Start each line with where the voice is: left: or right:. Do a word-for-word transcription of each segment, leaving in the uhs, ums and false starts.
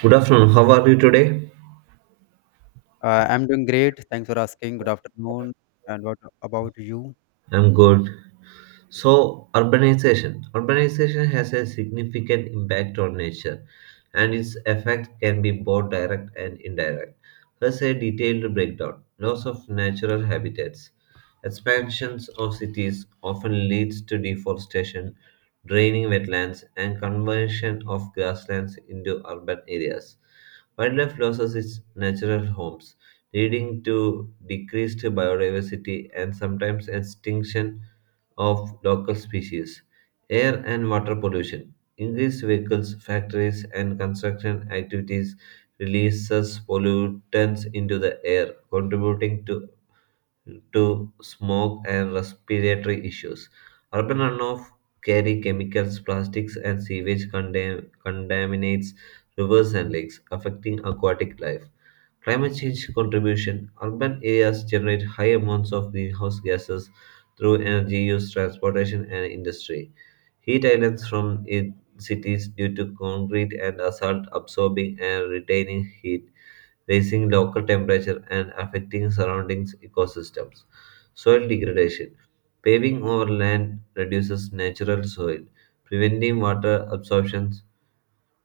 right: Good afternoon. How are you today?
left: Uh, I'm doing great. Thanks for asking. Good afternoon. And what about you?
right: I'm good. So, urbanization. Urbanization has a significant impact on nature, and its effect can be both direct and indirect. Here's a detailed breakdown. Loss of natural habitats. Expansions of cities often leads to deforestation, draining wetlands, and conversion of grasslands into urban areas. Wildlife loses its natural homes, leading to decreased biodiversity and sometimes extinction of local species. Air and water pollution. Increased vehicles, factories, and construction activities releases pollutants into the air, contributing to, to smoke and respiratory issues. Urban runoff carry chemicals, plastics, and sewage condam- contaminates rivers and lakes, affecting aquatic life. Climate change contribution. Urban areas generate high amounts of greenhouse gases through energy use, transportation, and industry. Heat islands from in cities due to concrete and asphalt absorbing and retaining heat, raising local temperature and affecting surrounding ecosystems. Soil degradation. Paving over land reduces natural soil, preventing water absorption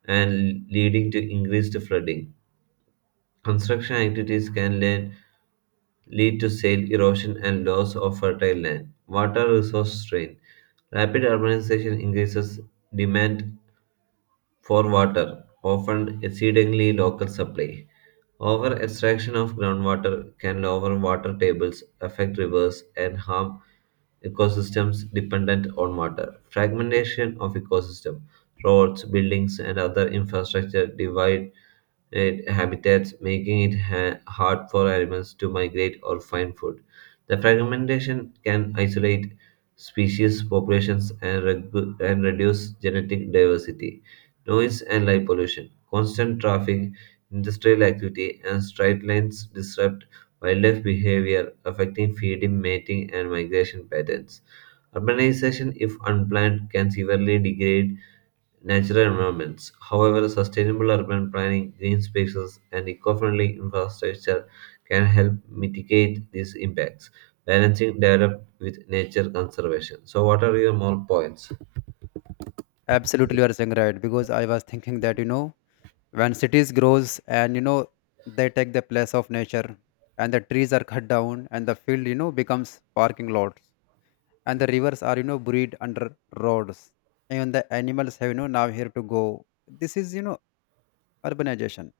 right: and leading to increased flooding. Construction activities can lead lead to soil erosion and loss of fertile land. Water resource strain. Rapid urbanization increases demand for water, often exceedingly local supply. Over extraction of groundwater can lower water tables, affect rivers, and harm ecosystems dependent on water. Fragmentation of ecosystem. Roads, buildings, and other infrastructure divide and habitats, making it ha- hard for animals to migrate or find food. The fragmentation can isolate species populations and, regu- and reduce genetic diversity. Noise and light pollution, constant traffic, industrial activity, and straight lines disrupt wildlife behavior, affecting feeding, mating, and migration patterns. Urbanization, if unplanned, can severely degrade natural environments. However, sustainable urban planning, green spaces, and eco friendly infrastructure can help mitigate these impacts, balancing development with nature conservation. So, what are your more points?
left: Absolutely, you are saying right. Because I was thinking that you know, when cities grows, and you know they take the place of nature, and the trees are cut down, and the field you know becomes parking lots, and the rivers are you know buried under roads, and the animals have you know now here to go. This is you know urbanization.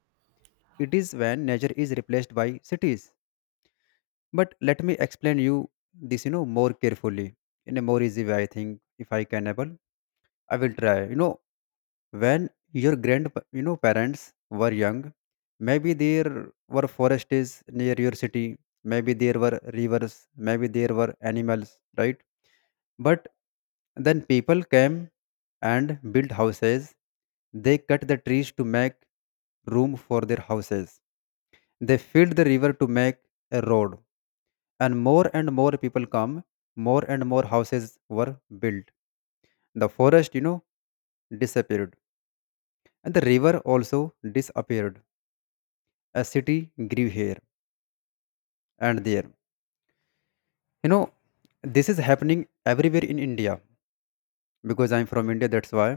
left: It is when nature is replaced by cities. But let me explain you this, you know, more carefully in a more easy way. I think if I can able, I will try. You know, when your grand, you know, parents were young, maybe there were forests near your city, maybe there were rivers, maybe there were animals, right? But then people came and built houses. They cut the trees to make room for their houses. They filled the river to make a road, and more and more people come, more and more houses were built, the forest you know disappeared, and the river also disappeared. A city grew here and there. you know this is happening everywhere in India because I'm from India. That's why.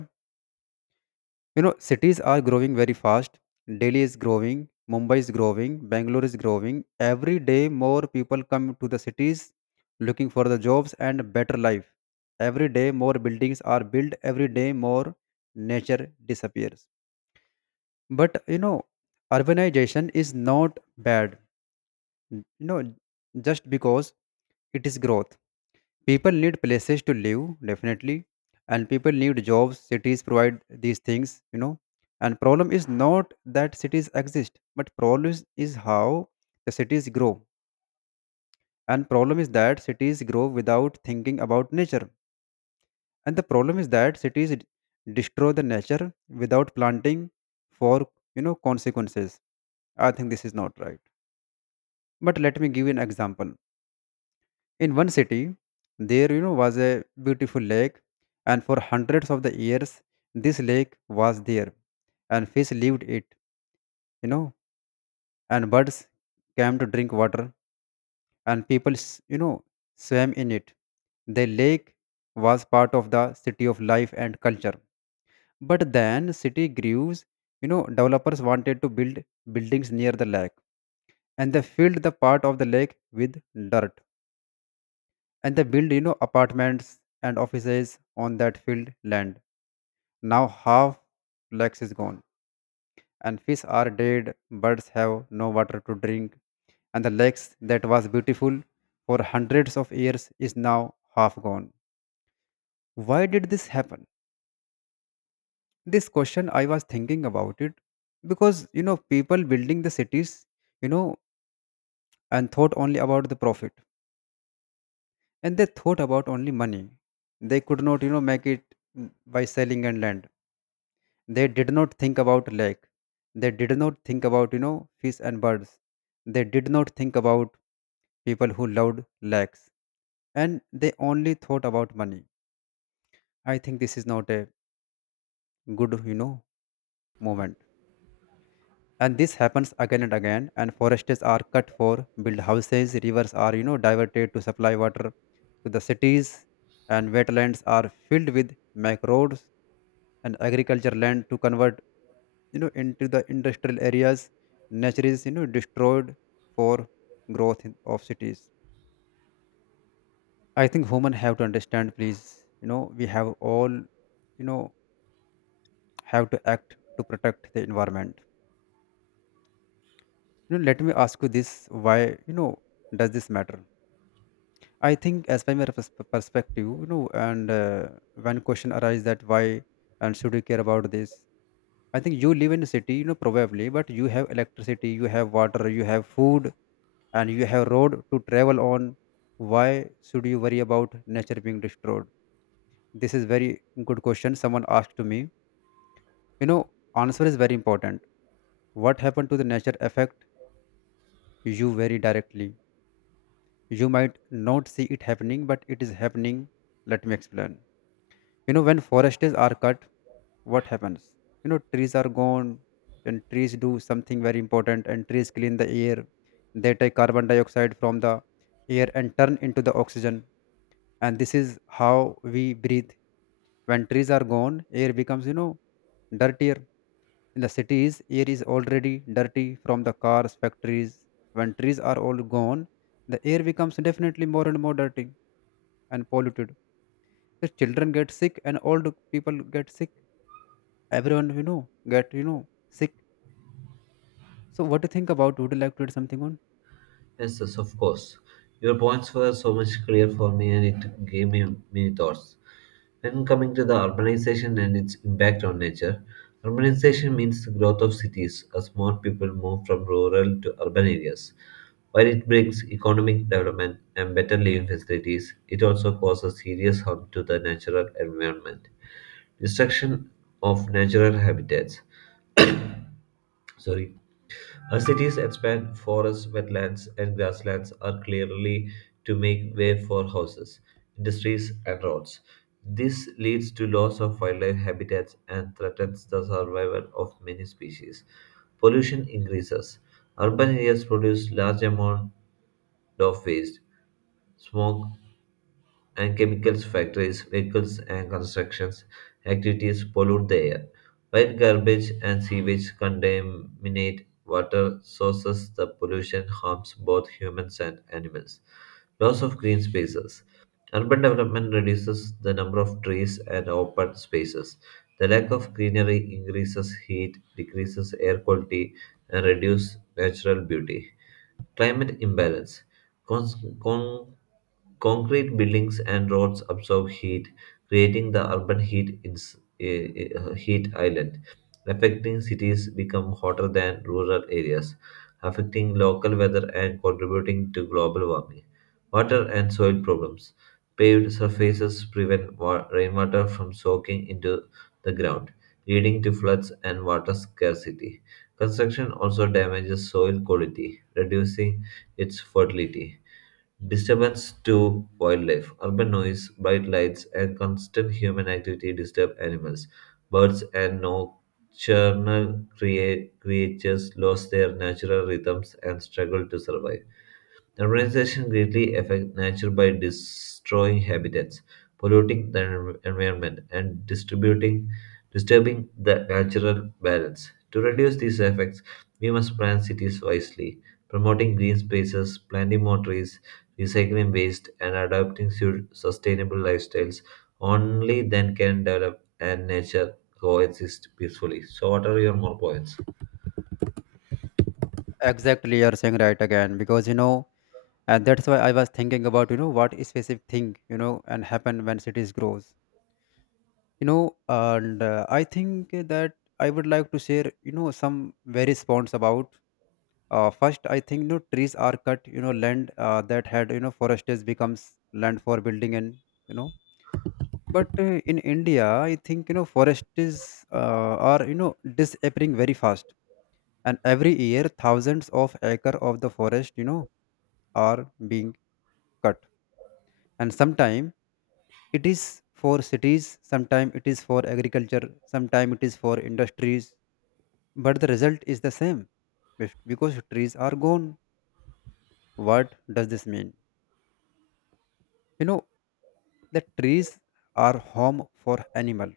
left: You know, cities are growing very fast. Delhi is growing, Mumbai is growing, Bangalore is growing. Every day, more people come to the cities looking for the jobs and better life. Every day, more buildings are built. Every day, more nature disappears. But you know, urbanization is not bad. You know, just because it is growth. People need places to live, definitely, and people need jobs. Cities provide these things, you know. And problem is not that cities exist, but problem is is how the cities grow. And problem is that cities grow without thinking about nature. And the problem is that cities d- destroy the nature without planting for you know consequences. I think this is not right. But let me give you an example. In one city, there you know was a beautiful lake, and for hundreds of the years, this lake was there, and fish lived it, you know, and birds came to drink water, and people, s- you know, swam in it. The lake was part of the city of life and culture. But then city grew, you know, developers wanted to build buildings near the lake, and they filled the part of the lake with dirt, and they build you know apartments and offices on that field land. Now half lakes is gone, and fish are dead, birds have no water to drink, and the lakes that was beautiful for hundreds of years is now half gone. Why did this happen? This question I was thinking about it. Because you know people building the cities you know and thought only about the profit, and they thought about only money. They could not you know make it mm, by selling and land. They did not think about lake. They did not think about, you know, fish and birds. They did not think about people who loved lakes. And they only thought about money. I think this is not a good, you know, moment. And this happens again and again. And forests are cut for build houses. Rivers are, you know, diverted to supply water to the cities. And wetlands are filled with macroads and agriculture land to convert you know into the industrial areas. Nature is you know destroyed for growth in, of cities. I think human have to understand, please. You know we have all you know have to act to protect the environment. You know let me ask you this. Why you know does this matter? I think, as by my pers- perspective, you know and uh, one question arises, that why and should we care about this? I think you live in a city, you know probably, but you have electricity, you have water, you have food, and you have road to travel on. Why should you worry about nature being destroyed? This is very good question someone asked to me. you know Answer is very important. What happened to the nature affect you very directly. You might not see it happening, but it is happening. Let me explain. You know when forests are cut, what happens? You know trees are gone, and trees do something very important, and trees clean the air. They take carbon dioxide from the air and turn into the oxygen, and this is how we breathe. When trees are gone, air becomes you know dirtier. In the cities, air is already dirty from the cars, factories. When trees are all gone, the air becomes definitely more and more dirty and polluted. The children get sick, and old people get sick. Everyone you know get you know sick. So what do you think about? Would you like to add something on?
right: Yes, yes, of course. Your points were so much clear for me, and it gave me many thoughts. When coming to the urbanization and its impact on nature, urbanization means the growth of cities as more people move from rural to urban areas. While it brings economic development and better living facilities, it also causes serious harm to the natural environment. Destruction of natural habitats. Sorry, as cities expand, forests, wetlands, and grasslands are clearly to make way for houses, industries, and roads. This leads to loss of wildlife habitats and threatens the survival of many species. Pollution increases. Urban areas produce large amount of waste, smoke, and chemicals factories, vehicles and constructions activities pollute the air, while garbage and sewage contaminate water sources. The pollution harms both humans and animals. Loss of green spaces. Urban development reduces the number of trees and open spaces. The lack of greenery increases heat, decreases air quality, and reduces natural beauty. Climate imbalance. Cons- con- Concrete buildings and roads absorb heat, creating the urban heat, ins- eh, eh, heat island, affecting cities become hotter than rural areas, affecting local weather and contributing to global warming. Water and soil problems. Paved surfaces prevent wa- rainwater from soaking into the ground, leading to floods and water scarcity. Construction also damages soil quality, reducing its fertility. Disturbance to wildlife. Urban noise, bright lights, and constant human activity disturb animals. Birds and nocturnal crea- creatures lose their natural rhythms and struggle to survive. The urbanization greatly affects nature by destroying habitats, polluting the en- environment, and distributing, disturbing the natural balance. To reduce these effects, we must plan cities wisely, promoting green spaces, planting more trees, recycling waste, and adopting su- sustainable lifestyles. Only then can develop and nature coexist peacefully. So, what are your more points?
left: Exactly, you're saying right again. Because you know and that's why I was thinking about you know what specific thing you know and happen when cities grows. You know and uh, I think that I would like to share you know some various points about. Uh, first, I think you know trees are cut. You know land, uh, that had you know forest becomes land for building, and you know but uh, in India, I think you know forests uh, are you know disappearing very fast. And every year, thousands of acre of the forest you know are being cut. And sometime it is for cities, sometime it is for agriculture, sometime it is for industries. But the result is the same: bef- because trees are gone. What does this mean? you know the trees are home for animal.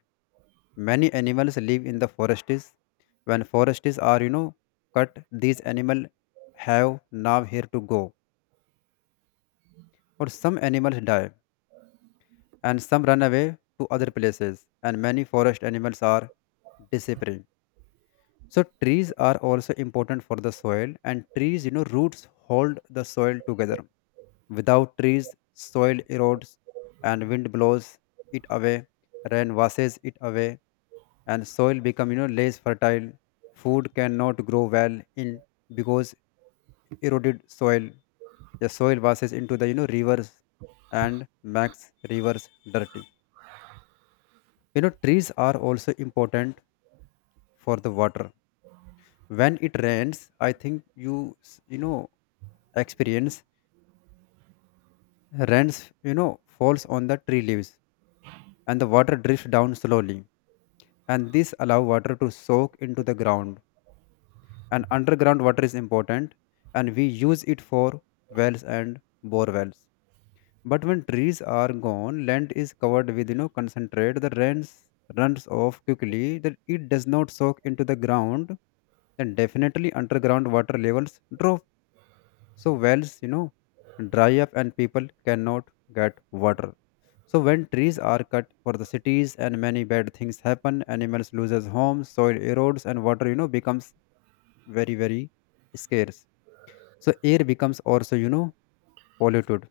left: Many animals live in the forests. When forests are you know cut, these animal have now here to go, or some animals die, and some run away to other places, and many forest animals are disappearing. So trees are also important for the soil, and trees, you know, roots hold the soil together. Without trees, soil erodes, and wind blows it away, rain washes it away, and soil become you know less fertile. Food cannot grow well in because eroded soil. The soil washes into the you know rivers and makes rivers dirty. You know trees are also important for the water. When it rains, I think you s- you know experience rains. you know Falls on the tree leaves, and the water drifts down slowly, and this allow water to soak into the ground, and underground water is important, and we use it for wells and bore wells. But when trees are gone, land is covered with you know concentrate. The rains runs off quickly that it does not soak into the ground. Then definitely underground water levels drop. So wells, you know, dry up and people cannot get water. So when trees are cut for the cities and many bad things happen, animals loses homes, soil erodes, and water, you know, becomes very, very scarce. So air becomes also, you know, polluted,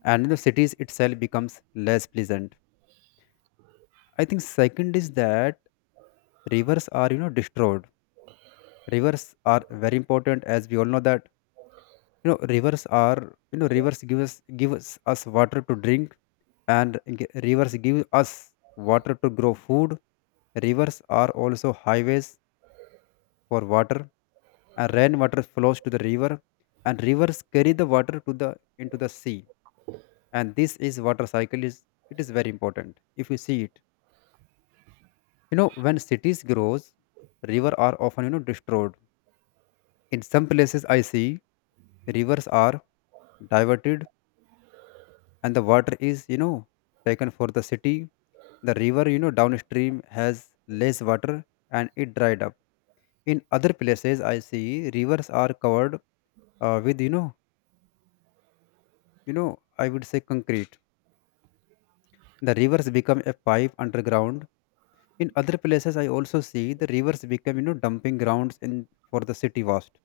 left: and the cities itself becomes less pleasant. I think second is that rivers are, you know, destroyed. Rivers are very important, as we all know that you know rivers are you know rivers give us give us, us water to drink, and g- rivers give us water to grow food. Rivers are also highways for water, and rainwater flows to the river, and rivers carry the water to the into the sea. And this is water cycle is, it is very important if you see it. You know when cities grows, river are often you know destroyed. In some places, I see rivers are diverted, and the water is you know taken for the city. The river you know downstream has less water, and it dried up. In other places, I see rivers are covered, uh, with you know you know I would say concrete. The rivers become a pipe underground. In other places, I also see the rivers become you know dumping grounds in for the city waste,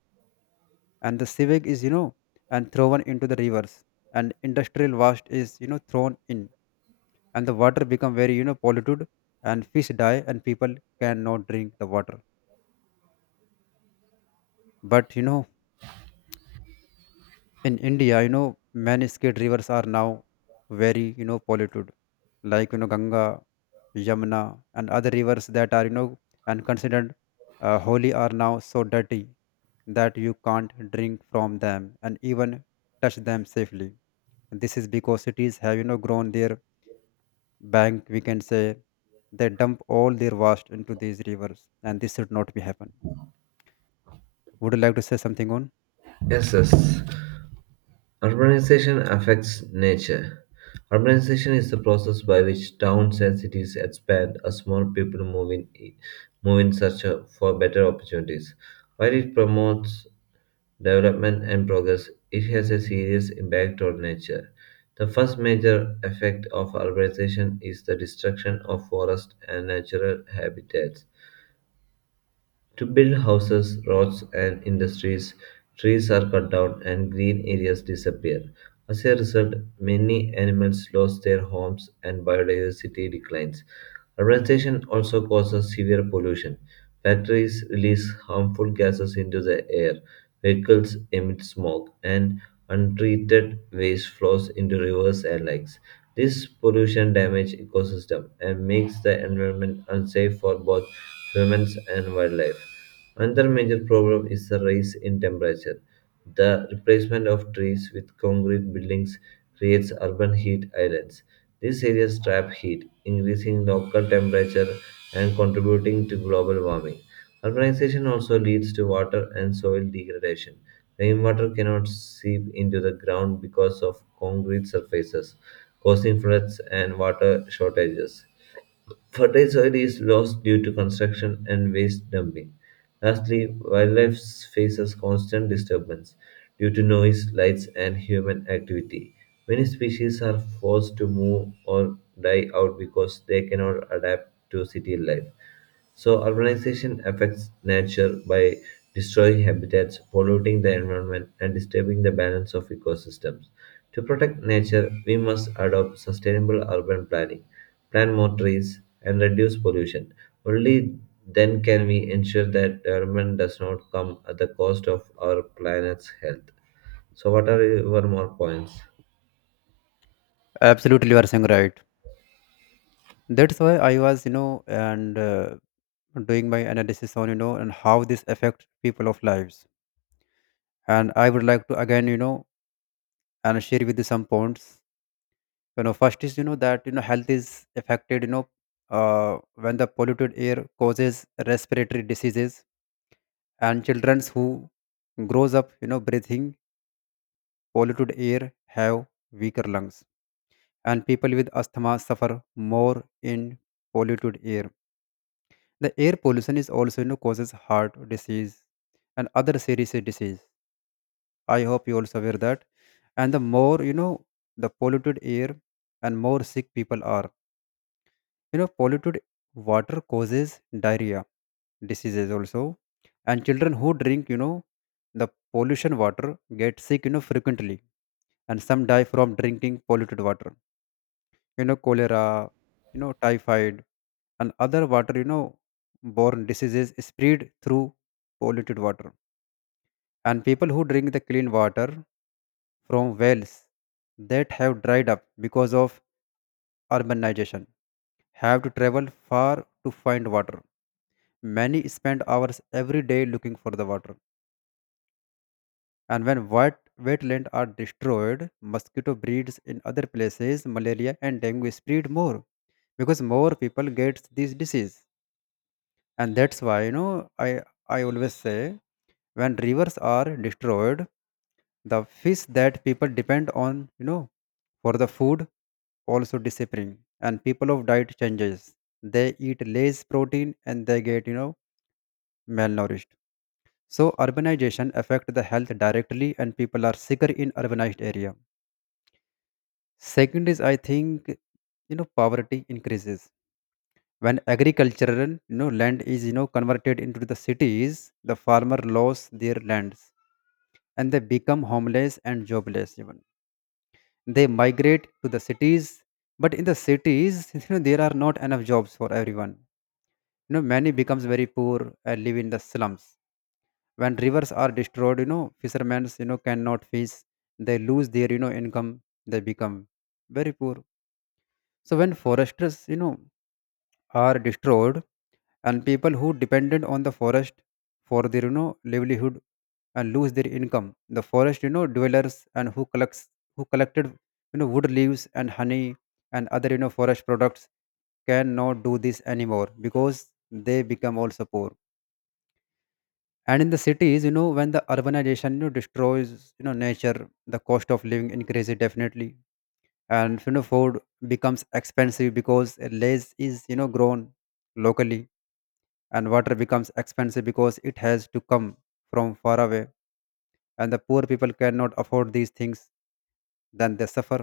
left: and the sewage is you know and thrown into the rivers, and industrial waste is you know thrown in, and the water become very you know polluted, and fish die and people cannot drink the water. But you know in India, you know many state rivers are now very you know polluted, like you know Ganga, Yamuna, and other rivers that are you know and considered uh, holy are now so dirty that you can't drink from them and even touch them safely. This is because cities have you know grown their bank, we can say. They dump all their waste into these rivers, and this should not be happen. Would you like to say something on?
right: Yes, yes. Urbanization affects nature. Urbanization is the process by which towns and cities expand as more people move in, move in search of- for better opportunities. While it promotes development and progress, it has a serious impact on nature. The first major effect of urbanization is the destruction of forest and natural habitats. To build houses, roads, and industries, trees are cut down and green areas disappear. As a result, many animals lose their homes and biodiversity declines. Urbanization also causes severe pollution. Factories release harmful gases into the air, vehicles emit smoke, and untreated waste flows into rivers and lakes. This pollution damages ecosystem and makes the environment unsafe for both humans and wildlife. Another major problem is the rise in temperature. The replacement of trees with concrete buildings creates urban heat islands. These areas trap heat, increasing local temperature and contributing to global warming. Urbanization also leads to water and soil degradation. Rainwater cannot seep into the ground because of concrete surfaces, causing floods and water shortages. Fertile soil is lost due to construction and waste dumping. Lastly, wildlife faces constant disturbance due to noise, lights, and human activity. Many species are forced to move or die out because they cannot adapt to city life. So, urbanization affects nature by destroying habitats, polluting the environment, and disturbing the balance of ecosystems. To protect nature, we must adopt sustainable urban planning, plant more trees, and reduce pollution. Only then can we ensure that development does not come at the cost of our planet's health. So, what are your more points?
left: Absolutely, you are saying right. That's why I was you know and uh, doing my analysis on you know and how this affect people of lives. And I would like to again you know and share with you some points. You know first is you know that you know health is affected, you know uh, when the polluted air causes respiratory diseases, and children who grows up you know breathing polluted air have weaker lungs, and people with asthma suffer more in polluted air. The air pollution is also you know, causes heart disease and other serious disease. I hope you also aware that. And the more, you know, the polluted air and more sick people are. You know, polluted water causes diarrhea diseases also, and children who drink you know the pollution water get sick you know frequently, and some die from drinking polluted water, you know cholera, you know typhoid, and other water you know borne diseases spread through polluted water, and people who drink the clean water from wells that have dried up because of urbanization have to travel far to find water. Many spend hours every day looking for the water. And when wet, wetlands are destroyed, mosquito breeds in other places, malaria and dengue spread more because more people get this disease. And that's why you know i i always say, when rivers are destroyed, the fish that people depend on you know for the food also disappearing, and people of diet changes, they eat less protein, and they get you know malnourished. So urbanization affect the health directly, and people are sicker in urbanized area. Second is I think you know poverty increases when agricultural you know, land is you know converted into the cities. The farmer lose their lands and they become homeless and jobless, even they migrate to the cities. But in the cities you know there are not enough jobs for everyone. You know many becomes very poor and live in the slums. When rivers are destroyed, you know fishermen you know cannot fish. They lose their you know income. They become very poor. So when foresters you know are destroyed, and people who depended on the forest for their you know livelihood and lose their income. The forest you know dwellers, and who collects who collected you know wood, leaves, and honey, and other you know forest products cannot do this anymore because they become also poor. And in the cities you know when the urbanization you know destroys you know nature, the cost of living increases definitely. And you know food becomes expensive because less is you know grown locally, and water becomes expensive because it has to come from far away, and the poor people cannot afford these things. Then they suffer.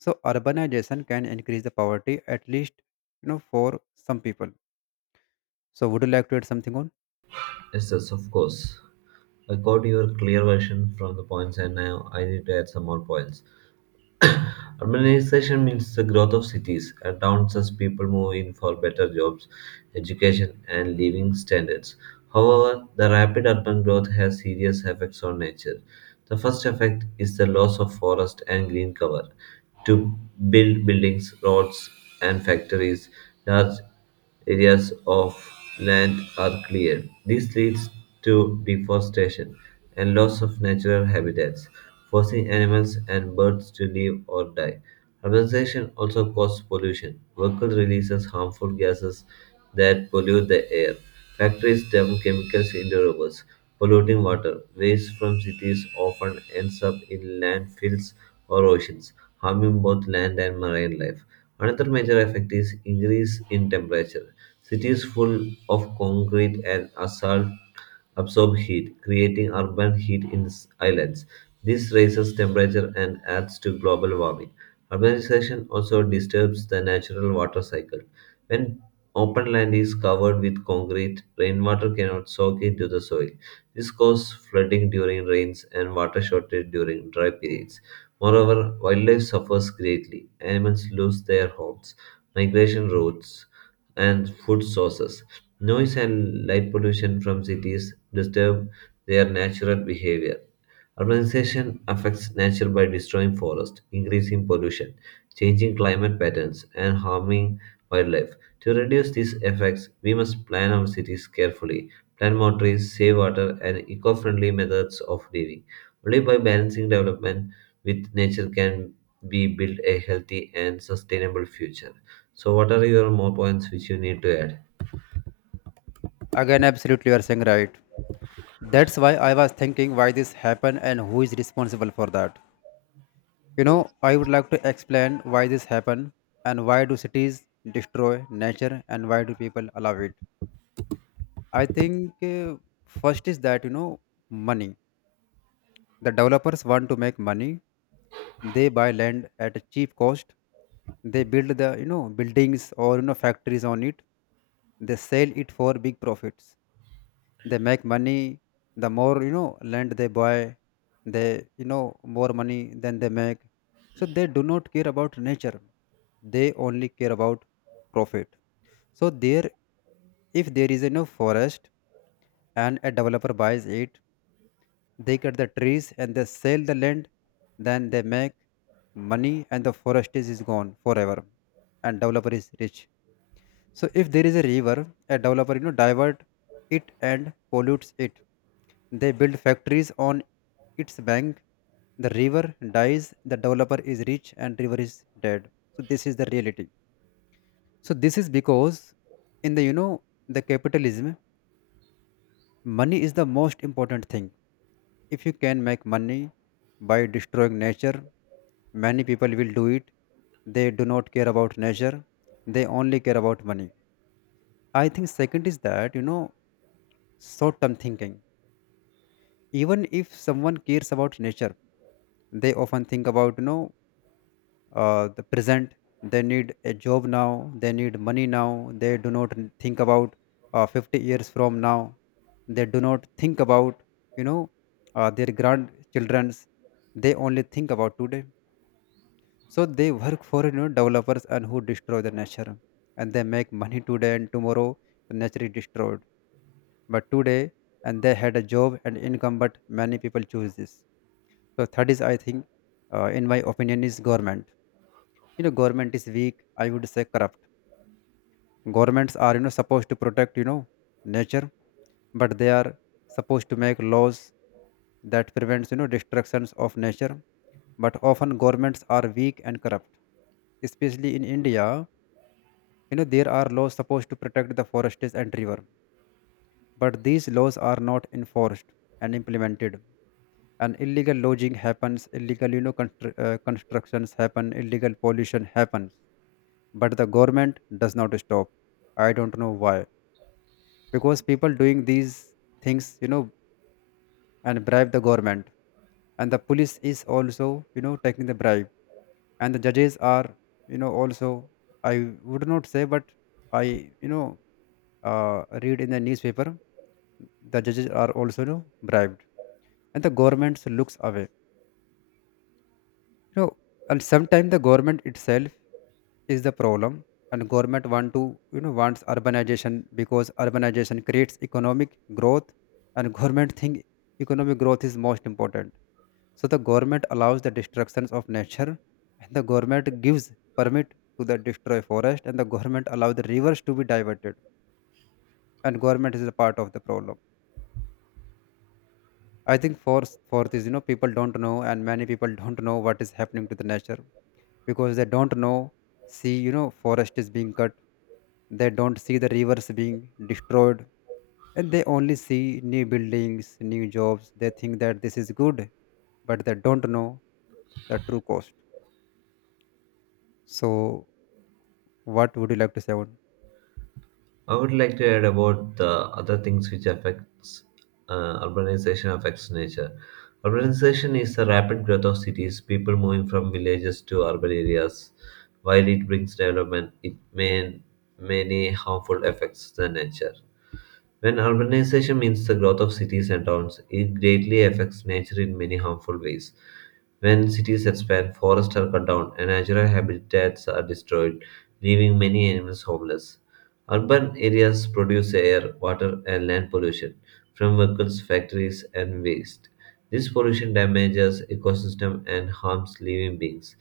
left: So urbanization can increase the poverty, at least you know for some people. So would you like to add something on?
right: Yes, yes, of course. I got your clear version from the points, and now I need to add some more points. Urbanization means the growth of cities and towns as people move in for better jobs, education, and living standards. However, the rapid urban growth has serious effects on nature. The first effect is the loss of forest and green cover. To build buildings, roads, and factories, large areas of land are cleared. This leads to deforestation and loss of natural habitats, forcing animals and birds to live or die. Urbanization also causes pollution. Vehicles releases harmful gases that pollute the air. Factories dump chemicals into rivers, polluting water. Waste from cities often ends up in landfills or oceans, harming both land and marine life. Another major effect is increase in temperature. Cities full of concrete and asphalt absorb heat, creating urban heat in s- islands. This raises temperature and adds to global warming. Urbanization also disturbs the natural water cycle. When open land is covered with concrete, rainwater cannot soak into the soil. This causes flooding during rains and water shortage during dry periods. Moreover, wildlife suffers greatly. Animals lose their homes, migration routes, and food sources. Noise and light pollution from cities disturb their natural behavior. Urbanization affects nature by destroying forests, increasing pollution, changing climate patterns, and harming wildlife. To reduce these effects, we must plan our cities carefully, plant more trees, save water, and eco friendly methods of living. Only by balancing development with nature can we build a healthy and sustainable future. So, what are your more points which you need to add?
left: Again, absolutely you are saying right. That's why I was thinking why this happened and who is responsible for that. you know I would like to explain why this happened, and why do cities destroy nature, and why do people allow it. I think uh, first is that, you know money. The developers want to make money. They buy land at a cheap cost. They build the you know buildings or you know factories on it. They sell it for big profits. They make money. The more you know land they buy, they you know more money than they make. So they do not care about nature. They only care about profit. So there, if there is a no forest and a developer buys it, they cut the trees and they sell the land. Then they make money, and the forest is, is gone forever, and developer is rich. So if there is a river, a developer you know divert it and pollutes it. They build factories on its bank. The river dies. The developer is rich and river is dead. So this is the reality. So this is because in the you know the capitalism, money is the most important thing. If you can make money by destroying nature, many people will do it. They do not care about nature. They only care about money. I think second is that, you know, short term thinking. Even if someone cares about nature, they often think about, you know, uh, the present. They need a job now, they need money now, they do not n- think about uh, fifty years from now. They do not think about, you know, uh, their grandchildren's. They only think about today. So they work for, you know, developers and who destroy the nature, and they make money today and tomorrow the nature is destroyed, but today, and they had a job and income, but many people choose this. So third is I think, uh, in my opinion is government. You know government is weak, I would say corrupt. Governments are you know supposed to protect you know nature, but they are supposed to make laws that prevents you know destructions of nature. But often governments are weak and corrupt, especially in India. You know there are laws supposed to protect the forests and river, but these laws are not enforced and implemented, and illegal lodging happens, illegal you know constru- uh, constructions happen, illegal pollution happens. But the government does not stop. I don't know why. Because people doing these things, you know and bribe the government, and the police is also you know taking the bribe, and the judges are you know also, I would not say, but I you know uh, read in the newspaper the judges are also, you know, bribed, and the government looks away. you know and sometimes the government itself is the problem. And government want to, you know wants urbanization because urbanization creates economic growth, and government think economic growth is most important. So the government allows the destructions of nature, and the government gives permit to the destroy forest, and the government allow the rivers to be diverted, and government is a part of the problem. I think for for this, you know people don't know, and many people don't know what is happening to the nature, because they don't know, see, you know forest is being cut, they don't see the rivers being destroyed, and they only see new buildings, new jobs, they think that this is good, but they don't know the true cost. So what would you like to say on?
right: I would like to add about the other things which affects uh, urbanization affects nature. Urbanization is the rapid growth of cities, people moving from villages to urban areas. While it brings development, it may many harmful effects to nature. When urbanization means the growth of cities and towns, it greatly affects nature in many harmful ways. When cities expand, forests are cut down, and natural habitats are destroyed, leaving many animals homeless. Urban areas produce air, water, and land pollution from vehicles, factories, and waste. This pollution damages ecosystem and harms living beings.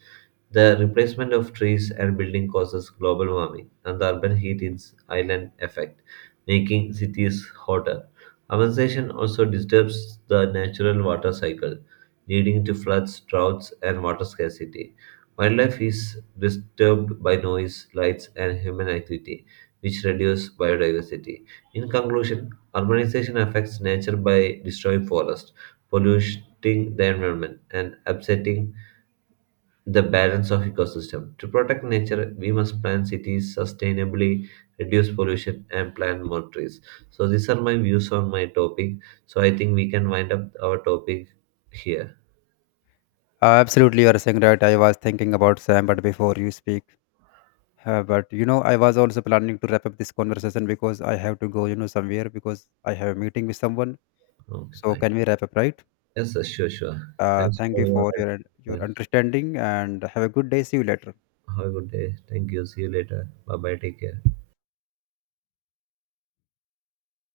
right: The replacement of trees and building causes global warming and the urban heat is island effect making cities hotter. Urbanization also disturbs the natural water cycle, leading to floods, droughts, and water scarcity. Wildlife is disturbed by noise, lights, and human activity, which reduce biodiversity. In conclusion, urbanization affects nature by destroying forests, polluting the environment, and upsetting the balance of ecosystem. To protect nature, we must plan cities sustainably, reduce pollution, and plant more trees. So these are my views on my topic. So I think we can wind up our topic here.
left: uh, Absolutely you are saying right. I was thinking about Sam, but before you speak, uh, but you know I was also planning to wrap up this conversation because I have to go you know somewhere because I have a meeting with someone.
right: Okay,
left: So
right: fine.
left: can we wrap up, right?
right: Yes, yes, sure, sure.
left: Uh,
right: Thanks
left: thank
right: for
left: you
right: your
left: for your your
right: help.
left: understanding and have a good day. See you later.
right: Have a good day. Thank you. See you later. Bye bye. Take care.